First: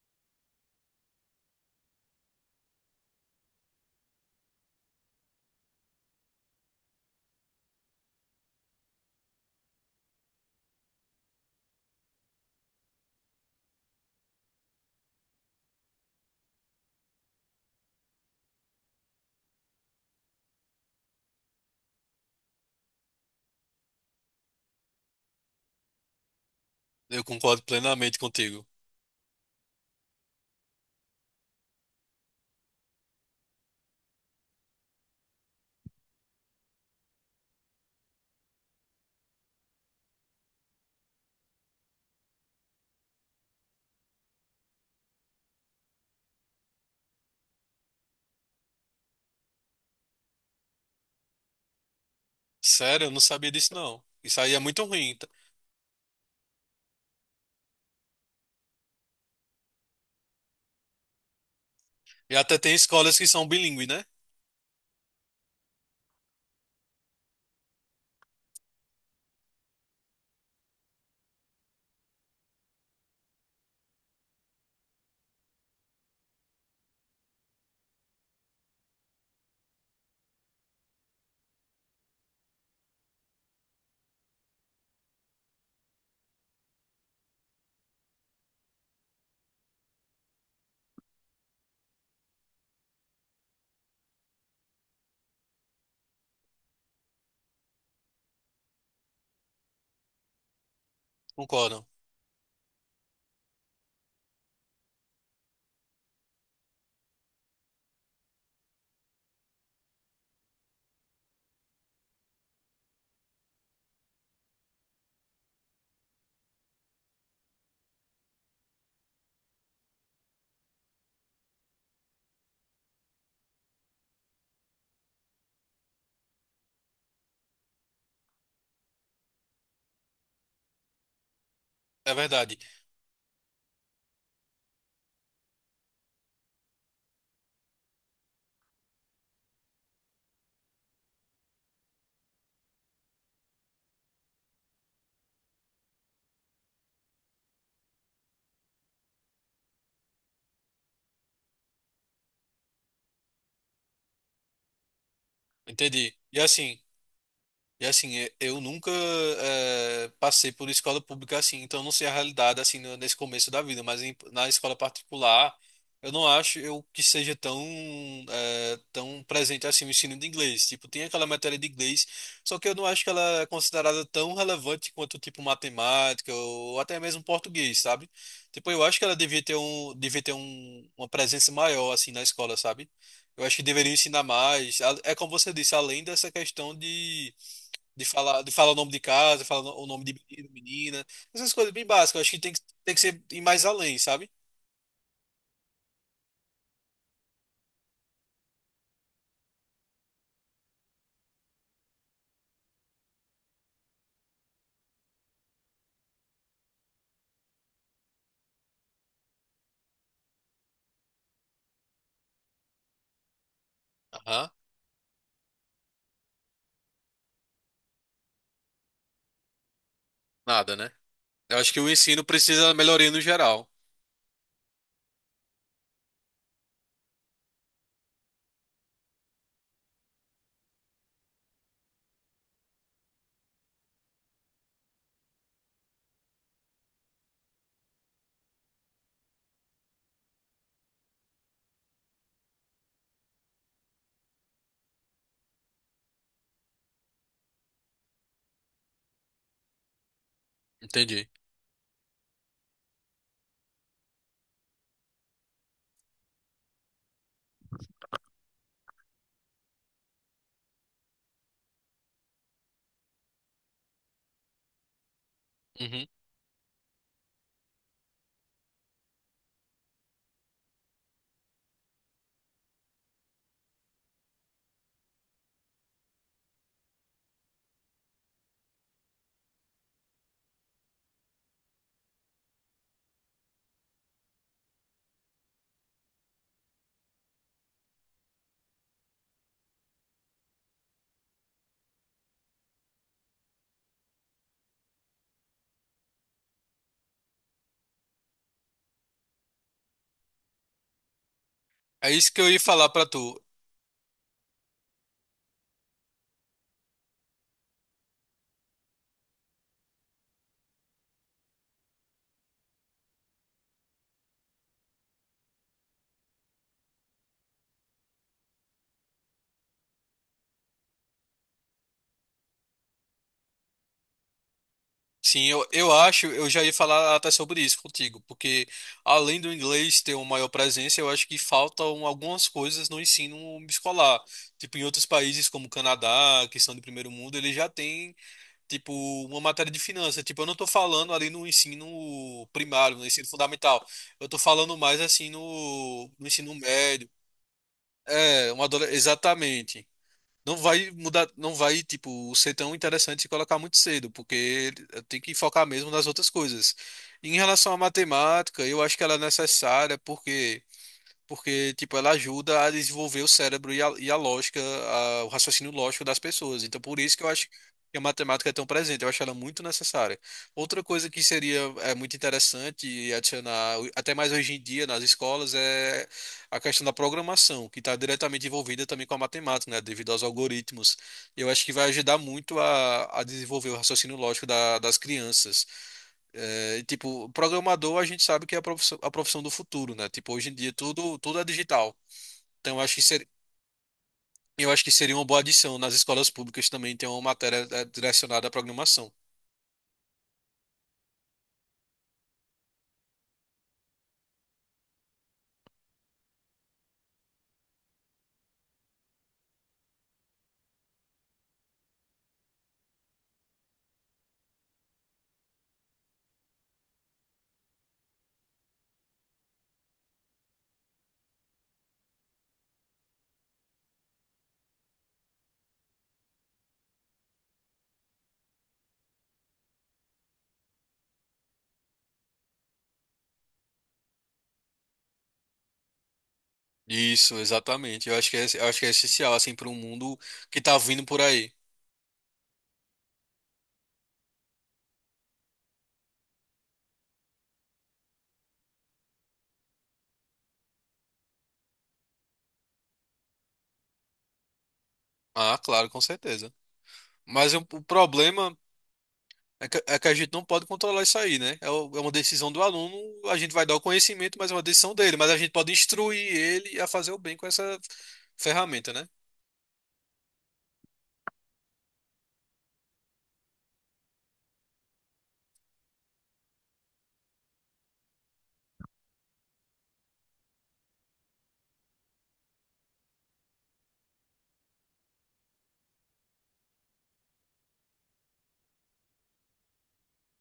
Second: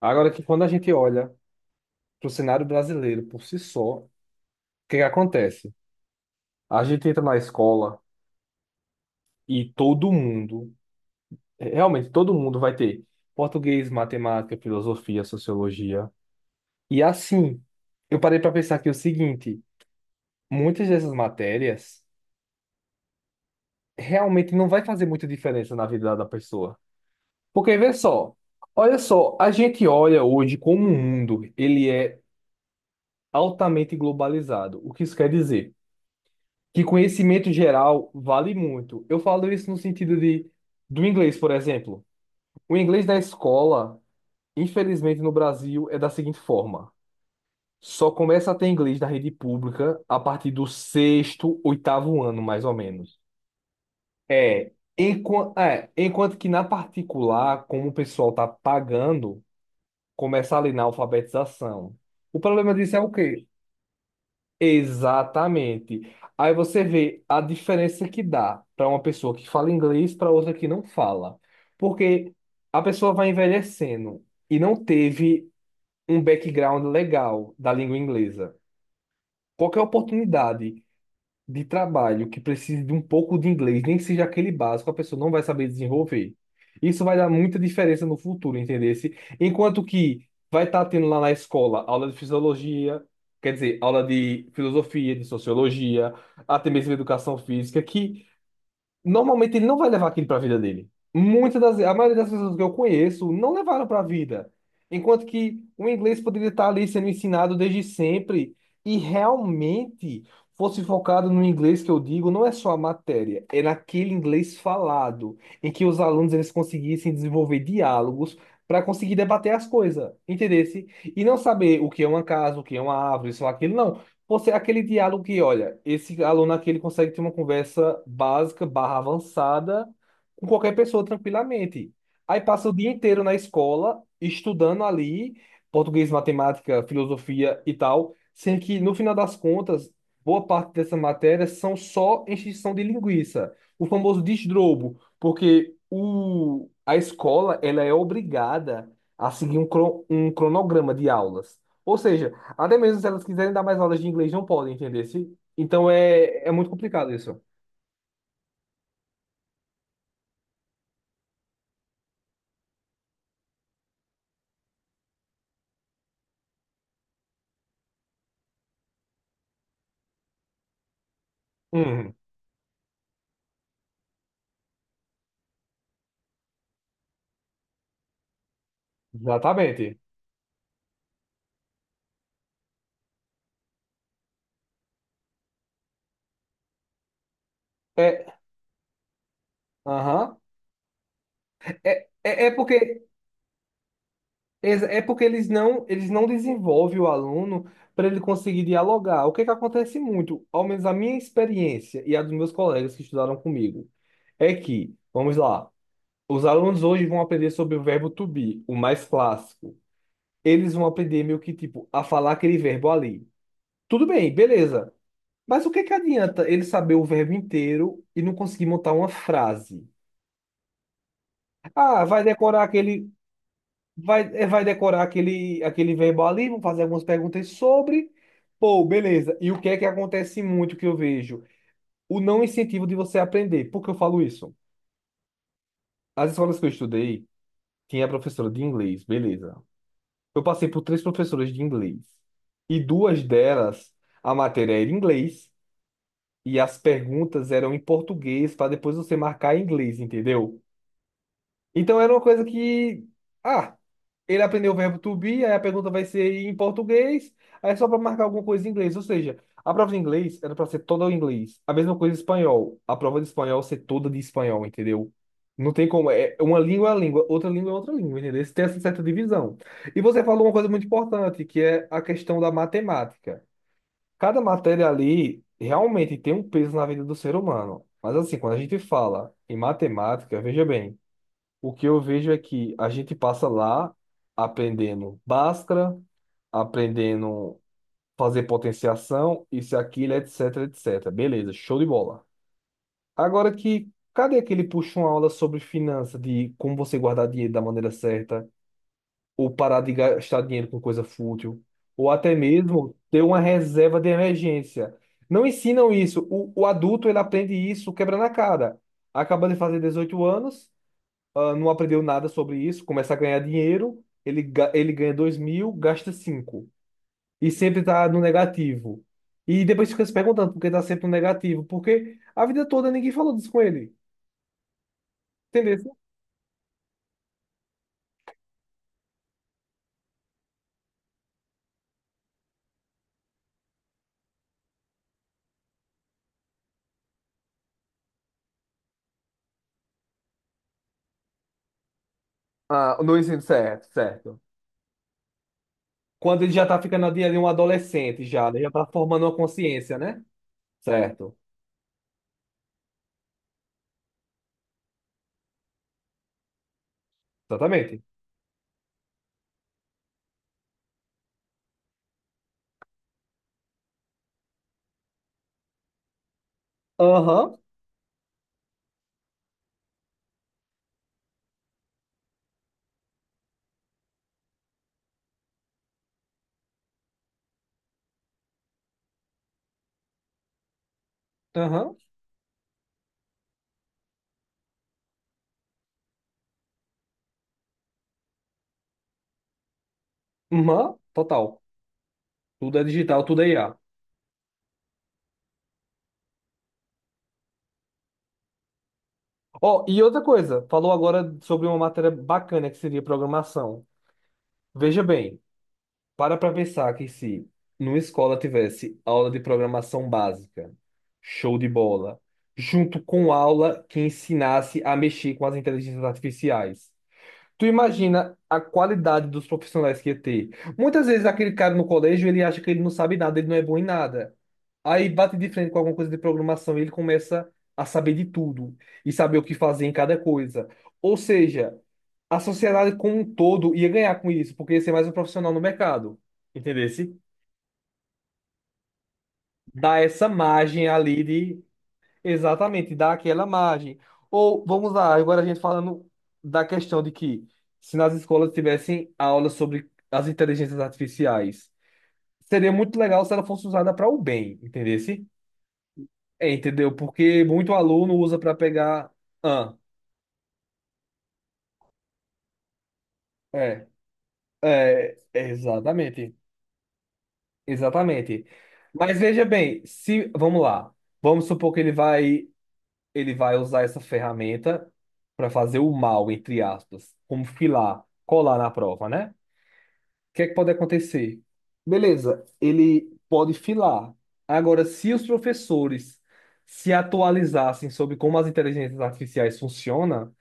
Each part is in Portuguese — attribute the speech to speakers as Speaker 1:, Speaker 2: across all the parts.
Speaker 1: Agora que quando a gente olha para o cenário brasileiro por si só, o que que acontece? A gente entra na escola e todo mundo, realmente todo mundo vai ter português, matemática, filosofia, sociologia. E assim, eu parei para pensar que é o seguinte, muitas dessas matérias realmente não vai fazer muita diferença na vida da pessoa.
Speaker 2: Eu concordo
Speaker 1: Porque vê
Speaker 2: plenamente
Speaker 1: só,
Speaker 2: contigo.
Speaker 1: olha só, a gente olha hoje como o mundo, ele é altamente globalizado. O que isso quer dizer? Que conhecimento geral vale muito. Eu falo isso no sentido de do inglês, por exemplo. O inglês da escola, infelizmente no Brasil, é da seguinte forma: só começa a ter inglês da rede pública a partir do sexto, oitavo ano, mais ou
Speaker 2: Sério, eu
Speaker 1: menos.
Speaker 2: não sabia disso, não. Isso aí é
Speaker 1: É,
Speaker 2: muito ruim.
Speaker 1: enquanto que na particular, como o pessoal tá pagando, começa ali na alfabetização.
Speaker 2: E
Speaker 1: O
Speaker 2: até tem
Speaker 1: problema disso é o
Speaker 2: escolas que
Speaker 1: quê?
Speaker 2: são bilíngues, né?
Speaker 1: Exatamente. Aí você vê a diferença que dá para uma pessoa que fala inglês para outra que não fala. Porque a pessoa vai envelhecendo e não teve um background legal da língua inglesa. Qualquer oportunidade de trabalho que precise de um pouco de inglês, nem que seja aquele básico, a pessoa não vai saber desenvolver. Isso vai dar muita diferença no futuro, entendeu? Enquanto que vai estar tendo lá na escola aula de fisiologia, quer dizer, aula de filosofia, de sociologia, até mesmo educação física. Que Normalmente ele não vai levar aquilo para a vida dele. Muitas das,
Speaker 2: Concordam.
Speaker 1: a maioria das pessoas que eu conheço não levaram para a vida. Enquanto que o inglês poderia estar ali sendo ensinado desde sempre e realmente fosse focado no inglês que eu digo, não é só a matéria, é naquele inglês falado, em que os alunos eles conseguissem desenvolver diálogos para conseguir debater as coisas, entendesse? E não saber o que é uma casa, o que é uma árvore, isso ou aquilo, não. Você, aquele diálogo que, olha, esse aluno aqui ele consegue ter uma conversa básica barra avançada com qualquer pessoa tranquilamente.
Speaker 2: É
Speaker 1: Aí
Speaker 2: verdade.
Speaker 1: passa o dia inteiro na escola, estudando ali, português, matemática, filosofia e tal, sendo que, no final das contas, boa parte dessas matérias são só encheção de linguiça. O famoso desdrobo, porque a escola ela é obrigada a seguir um cronograma de aulas. Ou seja, até mesmo se elas quiserem dar mais aulas de inglês, não podem, entender? Então
Speaker 2: Entendi. E
Speaker 1: é muito
Speaker 2: assim.
Speaker 1: complicado isso.
Speaker 2: Eu nunca passei por escola pública assim, então eu não sei a realidade assim nesse começo da vida, mas na escola particular, eu não acho eu que seja tão tão presente assim o ensino de inglês. Tipo, tem aquela matéria de inglês,
Speaker 1: Hum,
Speaker 2: só que eu não acho que ela é considerada tão relevante quanto tipo matemática ou até mesmo português, sabe? Tipo, eu acho que ela devia ter um
Speaker 1: exatamente.
Speaker 2: devia ter um, uma presença maior assim na escola, sabe? Eu acho que deveria ensinar mais. É como você disse, além dessa questão de
Speaker 1: É,
Speaker 2: falar, de falar o nome de casa, falar o nome de
Speaker 1: aham.
Speaker 2: menino, menina. Essas coisas bem
Speaker 1: É,
Speaker 2: básicas. Eu acho que
Speaker 1: é, é
Speaker 2: tem que, Tem que
Speaker 1: porque
Speaker 2: ser ir mais além, sabe?
Speaker 1: é porque eles não desenvolvem o aluno para ele conseguir dialogar. O que é que acontece muito, ao menos a minha experiência e a dos meus colegas que estudaram comigo, é que, vamos lá, os alunos hoje vão aprender sobre o verbo to be, o mais clássico. Eles vão aprender meio que tipo a falar aquele verbo ali. Tudo bem,
Speaker 2: Aham,
Speaker 1: beleza. Mas o que que adianta ele saber o verbo inteiro e não conseguir montar uma frase?
Speaker 2: nada, né? Eu acho que o
Speaker 1: Ah, vai
Speaker 2: ensino
Speaker 1: decorar
Speaker 2: precisa de
Speaker 1: aquele,
Speaker 2: melhoria no geral.
Speaker 1: vai, eh, vai decorar aquele verbo ali, vamos fazer algumas perguntas sobre. Pô, beleza. E o que é que acontece muito que eu vejo? O não incentivo de você aprender. Por que eu falo isso? As escolas que eu estudei, tinha professora de inglês, beleza. Eu passei por três professoras de inglês. E duas delas, a matéria era em inglês e as perguntas eram em português para depois você marcar em inglês, entendeu?
Speaker 2: Entendi.
Speaker 1: Então era uma coisa que. Ah, ele aprendeu o verbo to be, aí a pergunta vai ser em português, aí é só para marcar alguma coisa em inglês. Ou seja, a prova de inglês era para ser toda em inglês. A mesma coisa em espanhol. A prova de espanhol ser toda de espanhol, entendeu? Não tem
Speaker 2: Uhum.
Speaker 1: como. É uma língua, outra língua é outra língua, entendeu? Tem essa certa divisão. E você falou uma coisa muito importante, que é a questão da matemática. Cada matéria ali realmente tem um peso na vida do ser humano. Mas assim, quando a gente fala em matemática, veja bem. O que eu vejo é que a gente passa lá aprendendo Bhaskara, aprendendo fazer potenciação, isso e aquilo, etc, etc. Beleza, show de bola. Agora que, cadê aquele puxa uma aula sobre finança, de como você guardar dinheiro da maneira certa, ou parar de gastar dinheiro com coisa fútil,
Speaker 2: É
Speaker 1: ou
Speaker 2: isso
Speaker 1: até
Speaker 2: que eu ia falar
Speaker 1: mesmo
Speaker 2: pra
Speaker 1: ter
Speaker 2: tu.
Speaker 1: uma reserva de emergência. Não ensinam isso. O adulto, ele aprende isso quebra na cara. Acaba de fazer 18 anos, ah, não aprendeu nada sobre isso, começa a ganhar dinheiro, ele ganha 2.000, gasta cinco. E sempre tá no negativo. E depois fica se perguntando por que tá sempre no negativo, porque a vida toda ninguém falou disso com ele.
Speaker 2: Sim, eu
Speaker 1: Entendeu?
Speaker 2: acho, eu já ia falar até sobre isso contigo, porque além do inglês ter uma maior presença, eu acho que faltam algumas coisas no ensino escolar. Tipo, em outros países como o Canadá, que são de primeiro mundo, eles já têm. Tipo, uma matéria de finanças. Tipo, eu não tô falando ali no ensino primário,
Speaker 1: Ah,
Speaker 2: no
Speaker 1: no
Speaker 2: ensino
Speaker 1: ensino,
Speaker 2: fundamental.
Speaker 1: certo,
Speaker 2: Eu tô
Speaker 1: certo.
Speaker 2: falando mais assim no
Speaker 1: Quando ele
Speaker 2: ensino
Speaker 1: já tá ficando
Speaker 2: médio.
Speaker 1: ali um adolescente já,
Speaker 2: É,
Speaker 1: né? Já tá formando uma
Speaker 2: exatamente.
Speaker 1: consciência, né?
Speaker 2: Não vai mudar,
Speaker 1: Certo.
Speaker 2: não vai, tipo, ser tão interessante se colocar muito cedo, porque tem que focar mesmo nas outras coisas. Em relação à
Speaker 1: Exatamente.
Speaker 2: matemática, eu acho que ela é necessária, porque porque tipo ela ajuda a desenvolver o cérebro e a lógica, o raciocínio lógico das pessoas. Então por isso que eu acho
Speaker 1: Aham,
Speaker 2: que a matemática é tão presente, eu acho ela muito necessária. Outra coisa que seria muito interessante e adicionar até mais hoje em dia nas escolas é a questão da programação, que está diretamente envolvida também com a matemática, né, devido aos algoritmos. Eu acho que vai
Speaker 1: aham,
Speaker 2: ajudar muito a desenvolver o raciocínio lógico das crianças. É, tipo, programador a gente sabe que é a profissão do futuro, né? Tipo, hoje em dia
Speaker 1: aham,
Speaker 2: tudo é
Speaker 1: total.
Speaker 2: digital. Então,
Speaker 1: Tudo é digital, tudo é IA.
Speaker 2: eu acho que seria uma boa adição nas escolas públicas também ter uma matéria direcionada à programação.
Speaker 1: Ó, e outra coisa, falou agora sobre uma matéria bacana que seria programação. Veja bem, para pensar que se numa escola tivesse aula de programação básica, show de bola, junto com aula que ensinasse a mexer com as inteligências artificiais. Tu imagina a qualidade dos profissionais que ia ter. Muitas vezes aquele cara no colégio, ele acha que ele não sabe nada, ele não é bom em nada. Aí bate de frente com alguma coisa de programação e ele começa a saber de tudo e saber o que fazer em cada coisa. Ou seja, a sociedade como um todo ia ganhar com isso, porque ia ser mais um profissional no mercado. Entendesse?
Speaker 2: Isso, exatamente. Eu acho que é essencial, assim, para um
Speaker 1: Dá
Speaker 2: mundo
Speaker 1: essa
Speaker 2: que tá
Speaker 1: margem
Speaker 2: vindo por
Speaker 1: ali
Speaker 2: aí.
Speaker 1: de. Exatamente, dá aquela margem. Ou, vamos lá, agora a gente falando da questão de que se nas escolas tivessem aulas sobre as inteligências artificiais, seria muito legal se ela fosse usada para o bem, entendeu?
Speaker 2: Ah, claro, com certeza.
Speaker 1: É, entendeu? Porque
Speaker 2: Mas o,
Speaker 1: muito
Speaker 2: o
Speaker 1: aluno usa para
Speaker 2: problema
Speaker 1: pegar. Ah,
Speaker 2: é que a gente não pode controlar isso aí, né? É, é uma decisão do aluno, a gente vai dar o
Speaker 1: é,
Speaker 2: conhecimento, mas é uma decisão dele. Mas a gente pode instruir
Speaker 1: exatamente,
Speaker 2: ele a fazer o bem com essa
Speaker 1: exatamente.
Speaker 2: ferramenta, né?
Speaker 1: Mas veja bem, se vamos lá, vamos supor que ele vai usar essa ferramenta para fazer o mal, entre aspas, como filar, colar na prova, né? O que é que pode acontecer? Beleza, ele pode filar. Agora, se os professores se atualizassem sobre como as inteligências artificiais funcionam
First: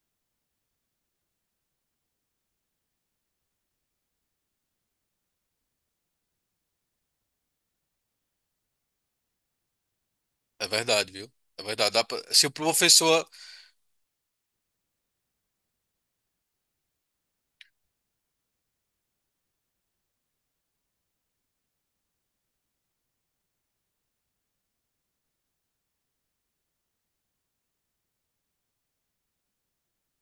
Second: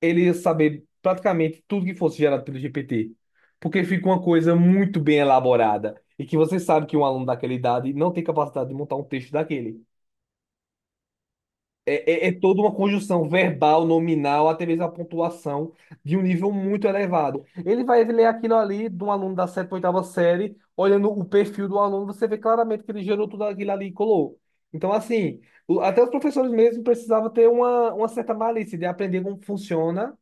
Speaker 1: ele ia saber praticamente tudo que fosse gerado pelo GPT. Porque fica uma coisa muito bem elaborada. E que você sabe que um aluno daquela idade não tem capacidade de montar um texto daquele.
Speaker 2: É verdade, viu? É verdade. Dá pra-.
Speaker 1: É
Speaker 2: Se o
Speaker 1: toda uma
Speaker 2: professor.
Speaker 1: conjunção verbal, nominal, até mesmo a pontuação de um nível muito elevado. Ele vai ler aquilo ali de um aluno da sétima, oitava série, olhando o perfil do aluno, você vê claramente que ele gerou tudo aquilo ali e colou. Então, assim, até os professores mesmo precisavam ter uma certa malícia de aprender como funciona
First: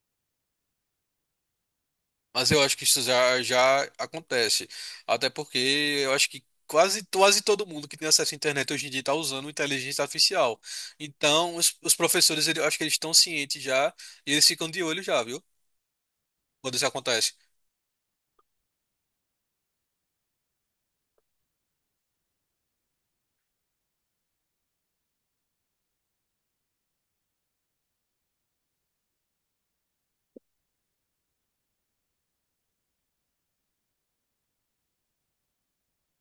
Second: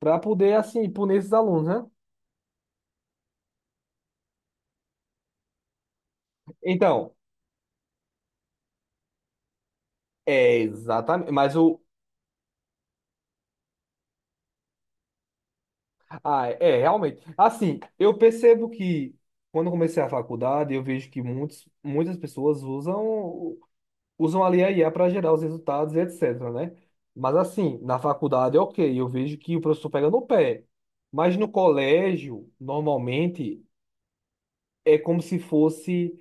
Speaker 1: para poder, assim, punir esses alunos, né?
Speaker 2: Mas eu acho que isso já, já acontece. Até porque eu acho que quase,
Speaker 1: Então,
Speaker 2: quase todo mundo que tem acesso à internet hoje em dia está usando inteligência
Speaker 1: é
Speaker 2: artificial.
Speaker 1: exatamente. Mas
Speaker 2: Então, os,
Speaker 1: o.
Speaker 2: os professores, eu acho que eles estão cientes já e eles ficam de olho já, viu?
Speaker 1: Ah,
Speaker 2: Quando
Speaker 1: é,
Speaker 2: isso
Speaker 1: realmente.
Speaker 2: acontece.
Speaker 1: Assim, eu percebo que quando eu comecei a faculdade, eu vejo que muitas pessoas usam ali a IA para gerar os resultados e etc, né? Mas, assim, na faculdade, ok, eu vejo que o professor pega no pé. Mas no colégio, normalmente, é como se fosse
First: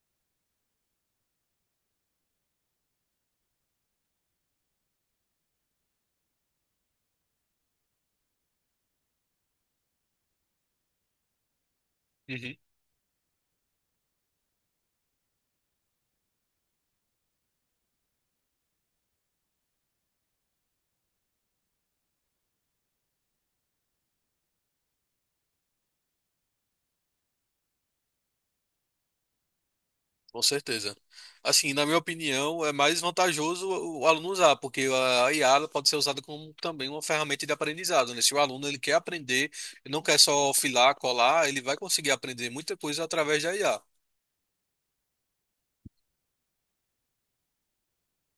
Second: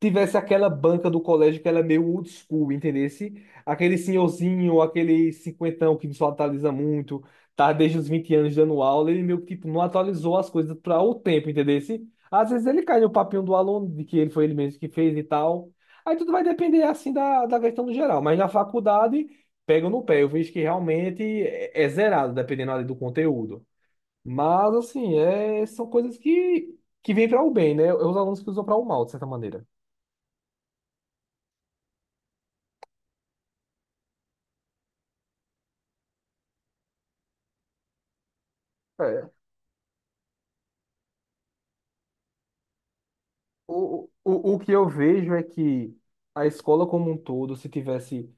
Speaker 1: tivesse aquela banca do colégio que ela é meio old school, entendesse? Aquele senhorzinho, aquele cinquentão que só atualiza muito, tá desde os 20 anos dando aula, ele meio que tipo, não atualizou as coisas para o tempo, entendesse? Às
Speaker 2: Uhum.
Speaker 1: vezes ele cai no papinho do aluno, de que ele foi ele mesmo que fez e tal. Aí tudo vai depender, assim, da questão do geral. Mas na faculdade, pega no pé. Eu vejo que realmente é zerado, dependendo ali do conteúdo. Mas, assim, é, são coisas que vêm para o bem, né? Os alunos que usam para o mal, de certa maneira.
Speaker 2: Com certeza. Assim, na minha opinião, é mais vantajoso o aluno usar, porque a IA ela pode ser usada como também uma ferramenta de aprendizado, né? Se o aluno ele quer
Speaker 1: É.
Speaker 2: aprender, ele não quer só filar, colar, ele vai conseguir aprender muita coisa através da IA.
Speaker 1: O que eu vejo é que a escola como um todo, se tivesse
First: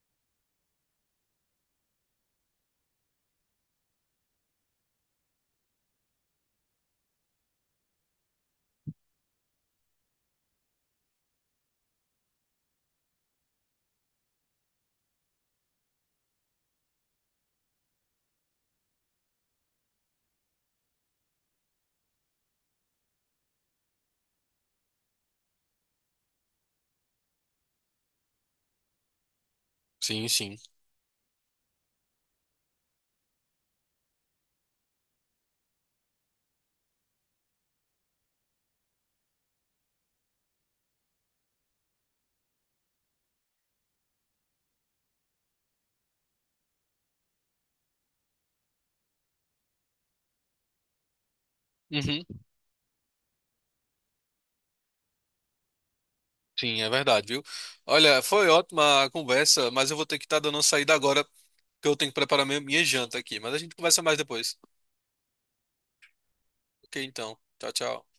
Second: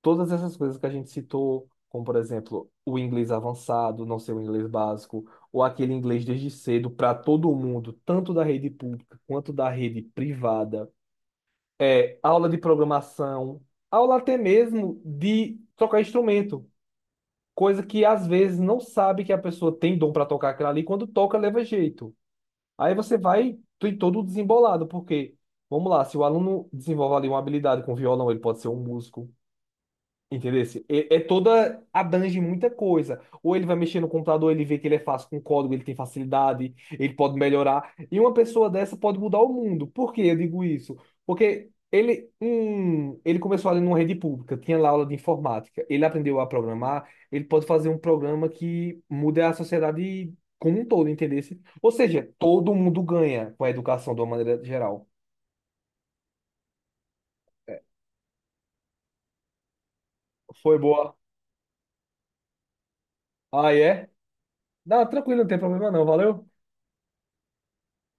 Speaker 1: todas essas coisas que a gente citou, como por exemplo, o inglês avançado, não ser o inglês básico, ou aquele inglês desde cedo para todo mundo, tanto da rede pública quanto da rede privada, é, aula de programação, aula até mesmo de tocar instrumento. Coisa que às vezes não sabe que a pessoa tem dom para tocar aquilo ali, quando toca, leva jeito. Aí você vai tem todo desembolado, porque, vamos lá, se o aluno desenvolve ali uma habilidade com violão, ele pode ser um músico.
Speaker 2: Sim, sim.
Speaker 1: Entendeu? É toda, abrange muita coisa. Ou ele vai mexer no computador, ele vê que ele é fácil com código, ele tem facilidade, ele pode melhorar. E uma pessoa dessa pode mudar o mundo. Por que eu digo isso? Porque ele começou ali numa rede pública, tinha lá aula de informática, ele aprendeu a programar, ele pode fazer um programa que mude a sociedade como um todo, entendeu? Ou
Speaker 2: Uhum.
Speaker 1: seja, todo mundo ganha com a educação de uma maneira geral.
Speaker 2: Sim, é verdade, viu? Olha, foi ótima a conversa, mas eu vou ter que estar dando uma
Speaker 1: Foi
Speaker 2: saída
Speaker 1: boa.
Speaker 2: agora, porque eu tenho que preparar minha janta aqui. Mas a
Speaker 1: Ah,
Speaker 2: gente conversa
Speaker 1: é?
Speaker 2: mais depois.
Speaker 1: Não, tranquilo, não tem problema não, valeu?
Speaker 2: Ok, então. Tchau, tchau.